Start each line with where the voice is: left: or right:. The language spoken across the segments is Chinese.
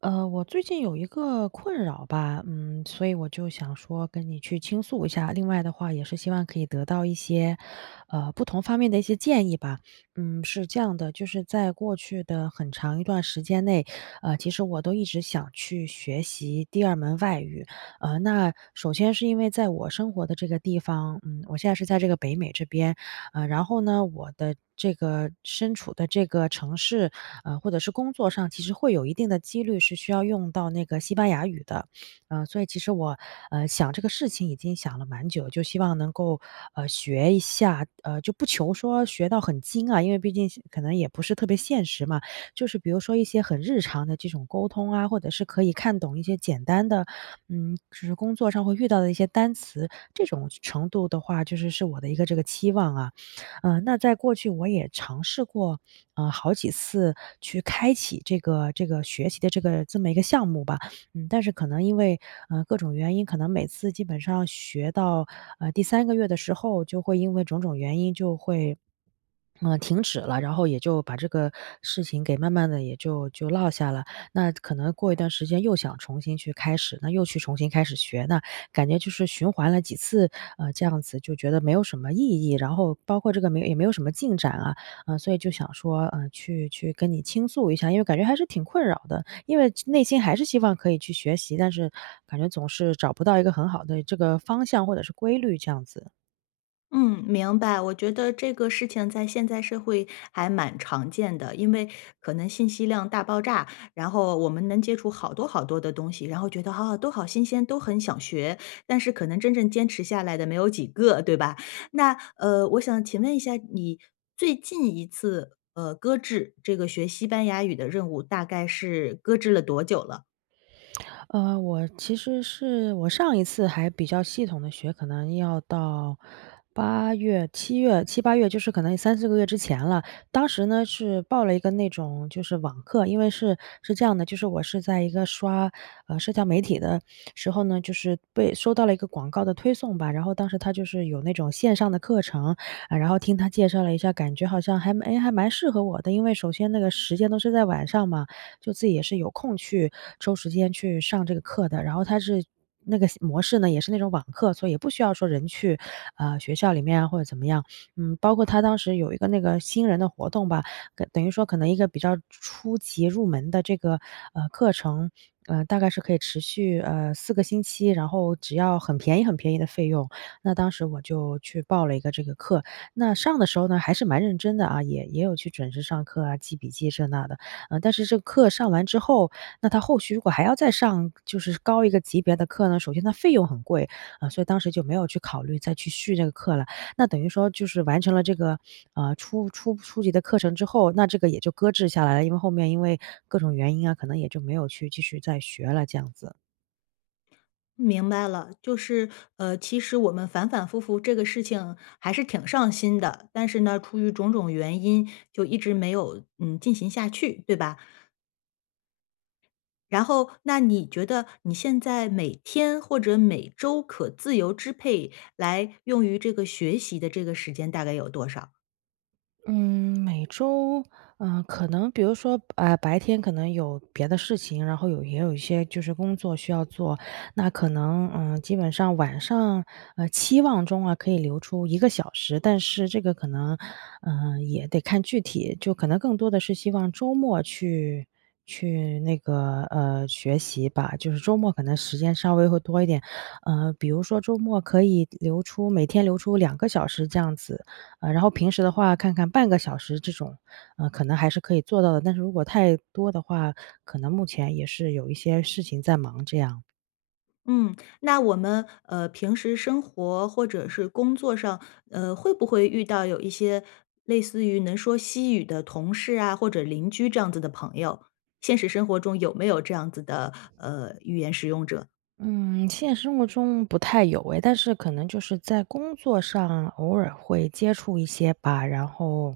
right: 我最近有一个困扰吧，所以我就想说跟你去倾诉一下。另外的话，也是希望可以得到一些，不同方面的一些建议吧。是这样的，就是在过去的很长一段时间内，其实我都一直想去学习第二门外语。那首先是因为在我生活的这个地方，我现在是在这个北美这边，然后呢，我的这个身处的这个城市，或者是工作上，其实会有一定的几率是需要用到那个西班牙语的。所以其实我，想这个事情已经想了蛮久，就希望能够，学一下，就不求说学到很精啊，因为毕竟是可能也不是特别现实嘛。就是比如说一些很日常的这种沟通啊，或者是可以看懂一些简单的，就是工作上会遇到的一些单词，这种程度的话，就是我的一个这个期望啊。那在过去我也尝试过，好几次去开启这个学习的这个这么一个项目吧。但是可能因为，各种原因，可能每次基本上学到，第三个月的时候，就会因为种种原因就会停止了，然后也就把这个事情给慢慢的也就落下了。那可能过一段时间又想重新去开始，那又去重新开始学，那感觉就是循环了几次，这样子就觉得没有什么意义，然后包括这个没也没有什么进展啊，所以就想说，去跟你倾诉一下，因为感觉还是挺困扰的。因为内心还是希望可以去学习，但是感觉总是找不到一个很好的这个方向或者是规律这样子。
left: 嗯，明白。我觉得这个事情在现在社会还蛮常见的，因为可能信息量大爆炸，然后我们能接触好多好多的东西，然后觉得啊，都好新鲜，都很想学，但是可能真正坚持下来的没有几个，对吧？那我想请问一下，你最近一次搁置这个学西班牙语的任务，大概是搁置了多久了？
right: 我其实是我上一次还比较系统的学，可能要到八月、七月七八月，就是可能3、4个月之前了。当时呢，是报了一个那种就是网课，因为是这样的，就是我是在一个刷，社交媒体的时候呢，就是被收到了一个广告的推送吧，然后当时他就是有那种线上的课程，啊，然后听他介绍了一下，感觉好像还蛮适合我的。因为首先那个时间都是在晚上嘛，就自己也是有空去抽时间去上这个课的。然后他是那个模式呢，也是那种网课，所以也不需要说人去，学校里面啊或者怎么样。包括他当时有一个那个新人的活动吧，跟等于说可能一个比较初级入门的这个，课程，大概是可以持续，4个星期，然后只要很便宜很便宜的费用。那当时我就去报了一个这个课，那上的时候呢，还是蛮认真的啊，也有去准时上课啊，记笔记这那的。但是这个课上完之后，那他后续如果还要再上就是高一个级别的课呢，首先它费用很贵，啊，所以当时就没有去考虑再去续这个课了。那等于说就是完成了这个，初级的课程之后，那这个也就搁置下来了，因为后面因为各种原因啊，可能也就没有去继续再学了这样子。
left: 明白了，就是，其实我们反反复复这个事情还是挺上心的，但是呢，出于种种原因，就一直没有，进行下去，对吧？然后，那你觉得你现在每天或者每周可自由支配来用于这个学习的这个时间大概有多少？
right: 嗯，每周，可能比如说，白天可能有别的事情，然后也有一些就是工作需要做，那可能，基本上晚上，期望中啊可以留出1个小时，但是这个可能，也得看具体，就可能更多的是希望周末去那个学习吧，就是周末可能时间稍微会多一点，比如说周末可以每天留出2个小时这样子，然后平时的话看看半个小时这种，可能还是可以做到的，但是如果太多的话，可能目前也是有一些事情在忙这样。
left: 嗯，那我们平时生活或者是工作上，会不会遇到有一些类似于能说西语的同事啊，或者邻居这样子的朋友？现实生活中有没有这样子的语言使用者？
right: 嗯，现实生活中不太有诶，但是可能就是在工作上偶尔会接触一些吧，然后，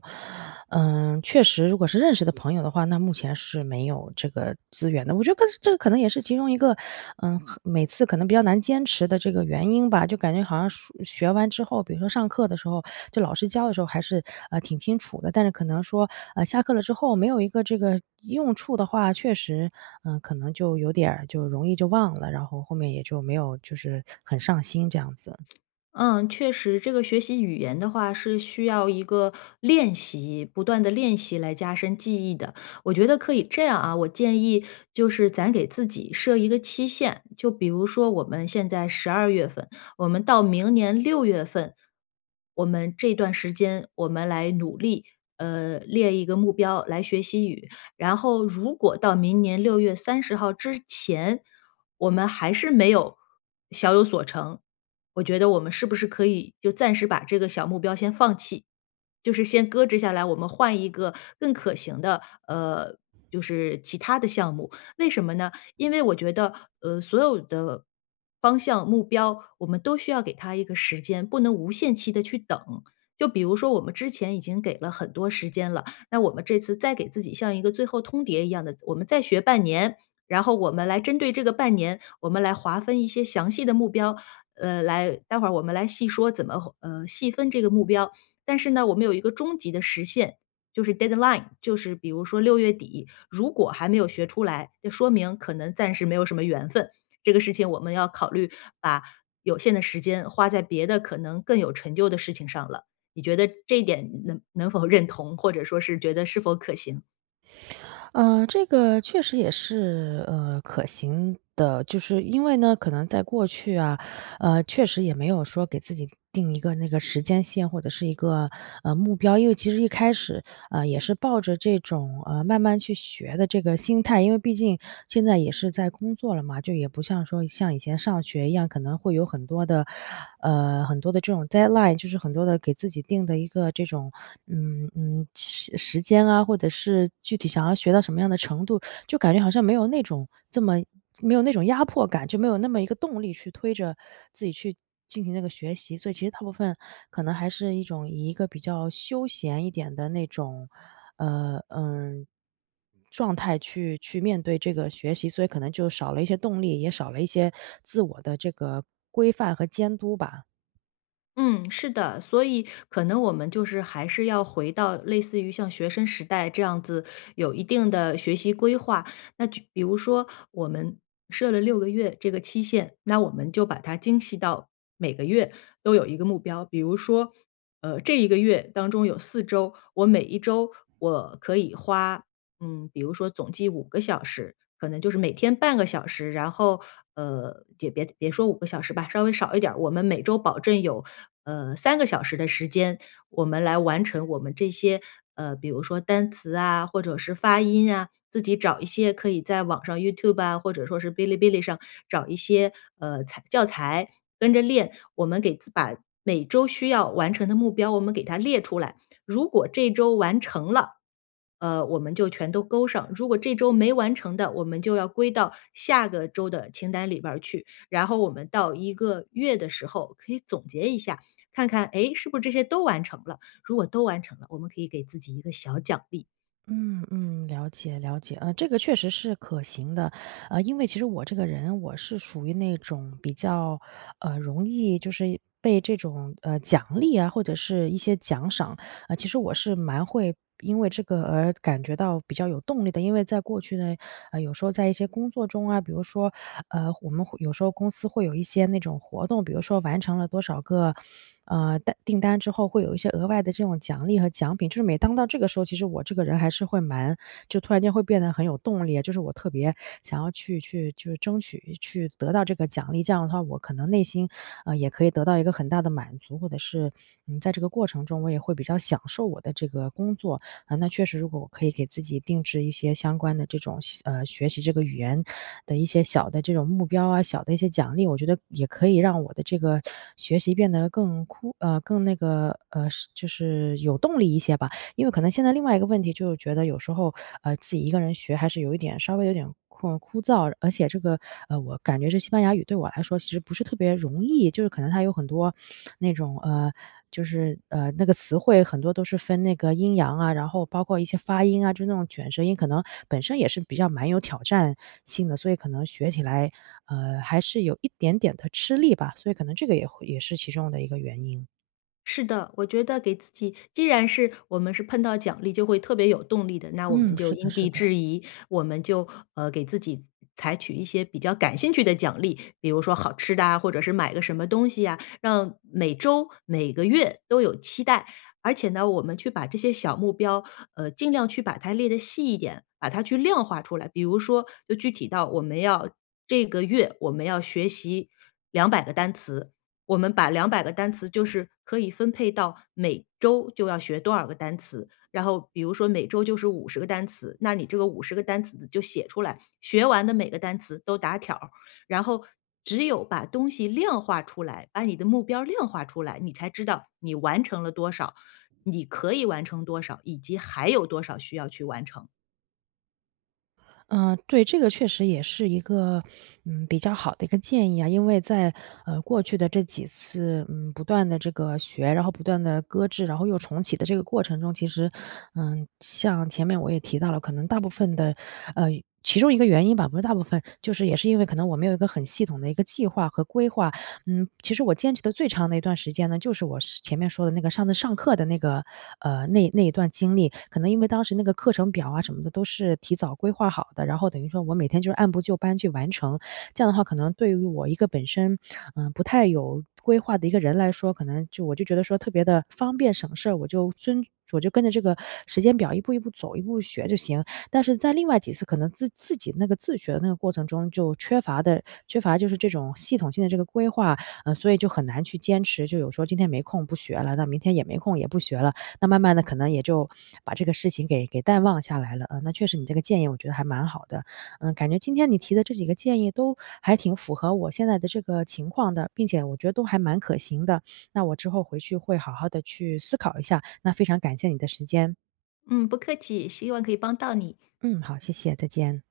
right: 确实如果是认识的朋友的话，那目前是没有这个资源的。我觉得这个可能也是其中一个，每次可能比较难坚持的这个原因吧，就感觉好像说学完之后，比如说上课的时候，就老师教的时候还是，挺清楚的，但是可能说，下课了之后没有一个这个用处的话，确实，可能就有点儿就容易就忘了，然后后面也就没有就是很上心这样子。
left: 嗯，确实，这个学习语言的话是需要一个练习，不断的练习来加深记忆的。我觉得可以这样啊，我建议就是咱给自己设一个期限，就比如说我们现在12月份，我们到明年6月份，我们这段时间我们来努力，列一个目标来学习语。然后，如果到明年6月30号之前，我们还是没有小有所成，我觉得我们是不是可以就暂时把这个小目标先放弃，就是先搁置下来，我们换一个更可行的，就是其他的项目。为什么呢？因为我觉得，所有的方向目标，我们都需要给它一个时间，不能无限期的去等。就比如说，我们之前已经给了很多时间了，那我们这次再给自己像一个最后通牒一样的，我们再学半年，然后我们来针对这个半年，我们来划分一些详细的目标，来待会儿我们来细说怎么细分这个目标。但是呢，我们有一个终极的实现，就是 deadline，就是比如说6月底，如果还没有学出来，就说明可能暂时没有什么缘分。这个事情我们要考虑把有限的时间花在别的可能更有成就的事情上了。你觉得这一点能否认同，或者说是觉得是否可行？
right: 嗯，这个确实也是，可行的，就是因为呢，可能在过去啊，确实也没有说给自己定一个那个时间线或者是一个，目标。因为其实一开始，也是抱着这种，慢慢去学的这个心态，因为毕竟现在也是在工作了嘛，就也不像说像以前上学一样，可能会有很多的这种 deadline，就是很多的给自己定的一个这种，时间啊，或者是具体想要学到什么样的程度，就感觉好像没有那种这么没有那种压迫感，就没有那么一个动力去推着自己去进行那个学习。所以其实大部分可能还是一种以一个比较休闲一点的那种，呃，嗯。状态去面对这个学习，所以可能就少了一些动力，也少了一些自我的这个规范和监督吧。
left: 嗯，是的，所以可能我们就是还是要回到类似于像学生时代这样子有一定的学习规划。那就比如说我们设了6个月这个期限，那我们就把它精细到每个月都有一个目标。比如说，这一个月当中有4周，我每一周我可以花比如说总计五个小时，可能就是每天半个小时，然后，也别说五个小时吧，稍微少一点儿，我们每周保证有，3个小时的时间，我们来完成我们这些，比如说单词啊，或者是发音啊，自己找一些可以在网上 YouTube 啊，或者说是哔哩哔哩上找一些，教材跟着练。我们把每周需要完成的目标，我们给它列出来，如果这周完成了我们就全都勾上。如果这周没完成的，我们就要归到下个周的清单里边儿去。然后我们到一个月的时候，可以总结一下，看看，诶，是不是这些都完成了？如果都完成了，我们可以给自己一个小奖励。
right: 嗯嗯，了解了解，这个确实是可行的，因为其实我这个人我是属于那种比较，容易就是被这种奖励啊，或者是一些奖赏其实我是蛮会因为这个而感觉到比较有动力的。因为在过去呢，有时候在一些工作中啊，比如说，我们会有时候公司会有一些那种活动，比如说完成了多少个，订单之后会有一些额外的这种奖励和奖品。就是每当到这个时候，其实我这个人还是就突然间会变得很有动力啊，就是我特别想要去就是争取去得到这个奖励，这样的话我可能内心也可以得到一个很大的满足，或者是，在这个过程中我也会比较享受我的这个工作。啊，那确实如果我可以给自己定制一些相关的这种学习这个语言的一些小的这种目标啊，小的一些奖励，我觉得也可以让我的这个学习变得更酷，更那个，就是有动力一些吧。因为可能现在另外一个问题就是觉得有时候，自己一个人学还是有一点稍微有点枯燥，而且这个，我感觉这西班牙语对我来说其实不是特别容易，就是可能它有很多那种，就是那个词汇很多都是分那个阴阳啊，然后包括一些发音啊，就那种卷舌音，可能本身也是比较蛮有挑战性的，所以可能学起来，还是有一点点的吃力吧，所以可能这个也会也是其中的一个原因。
left: 是的，我觉得给自己既然是我们是碰到奖励就会特别有动力的，那我们
right: 嗯，
left: 就
right: 是的
left: 因
right: 是
left: 地
right: 的。
left: 制宜，我们就，给自己采取一些比较感兴趣的奖励，比如说好吃的啊，或者是买个什么东西呀，让每周、每个月都有期待。而且呢，我们去把这些小目标，尽量去把它列得细一点，把它去量化出来。比如说就具体到我们要这个月我们要学习两百个单词，我们把两百个单词就是可以分配到每周就要学多少个单词，然后比如说每周就是五十个单词，那你这个五十个单词就写出来，学完的每个单词都打条儿，然后只有把东西量化出来，把你的目标量化出来，你才知道你完成了多少，你可以完成多少，以及还有多少需要去完成。
right: 嗯，对，这个确实也是一个，比较好的一个建议啊。因为在，过去的这几次，不断的这个学，然后不断的搁置，然后又重启的这个过程中，其实，像前面我也提到了，可能大部分的呃，其中一个原因吧，不是大部分，就是也是因为可能我没有一个很系统的一个计划和规划。其实我坚持的最长的一段时间呢，就是我是前面说的那个上次上课的那个，那一段经历。可能因为当时那个课程表啊什么的都是提早规划好的，然后等于说我每天就是按部就班去完成。这样的话，可能对于我一个本身，不太有规划的一个人来说，可能我就觉得说特别的方便省事儿，我就跟着这个时间表一步一步走，一步学就行。但是在另外几次可能自己那个自学的那个过程中，就缺乏就是这种系统性的这个规划，所以就很难去坚持，就有时候今天没空不学了，那明天也没空也不学了，那慢慢的可能也就把这个事情给淡忘下来了。那确实你这个建议我觉得还蛮好的，感觉今天你提的这几个建议都还挺符合我现在的这个情况的，并且我觉得都还蛮可行的。那我之后回去会好好的去思考一下，那非常感谢你的时间。
left: 嗯，不客气，希望可以帮到你。
right: 嗯，好，谢谢，再见。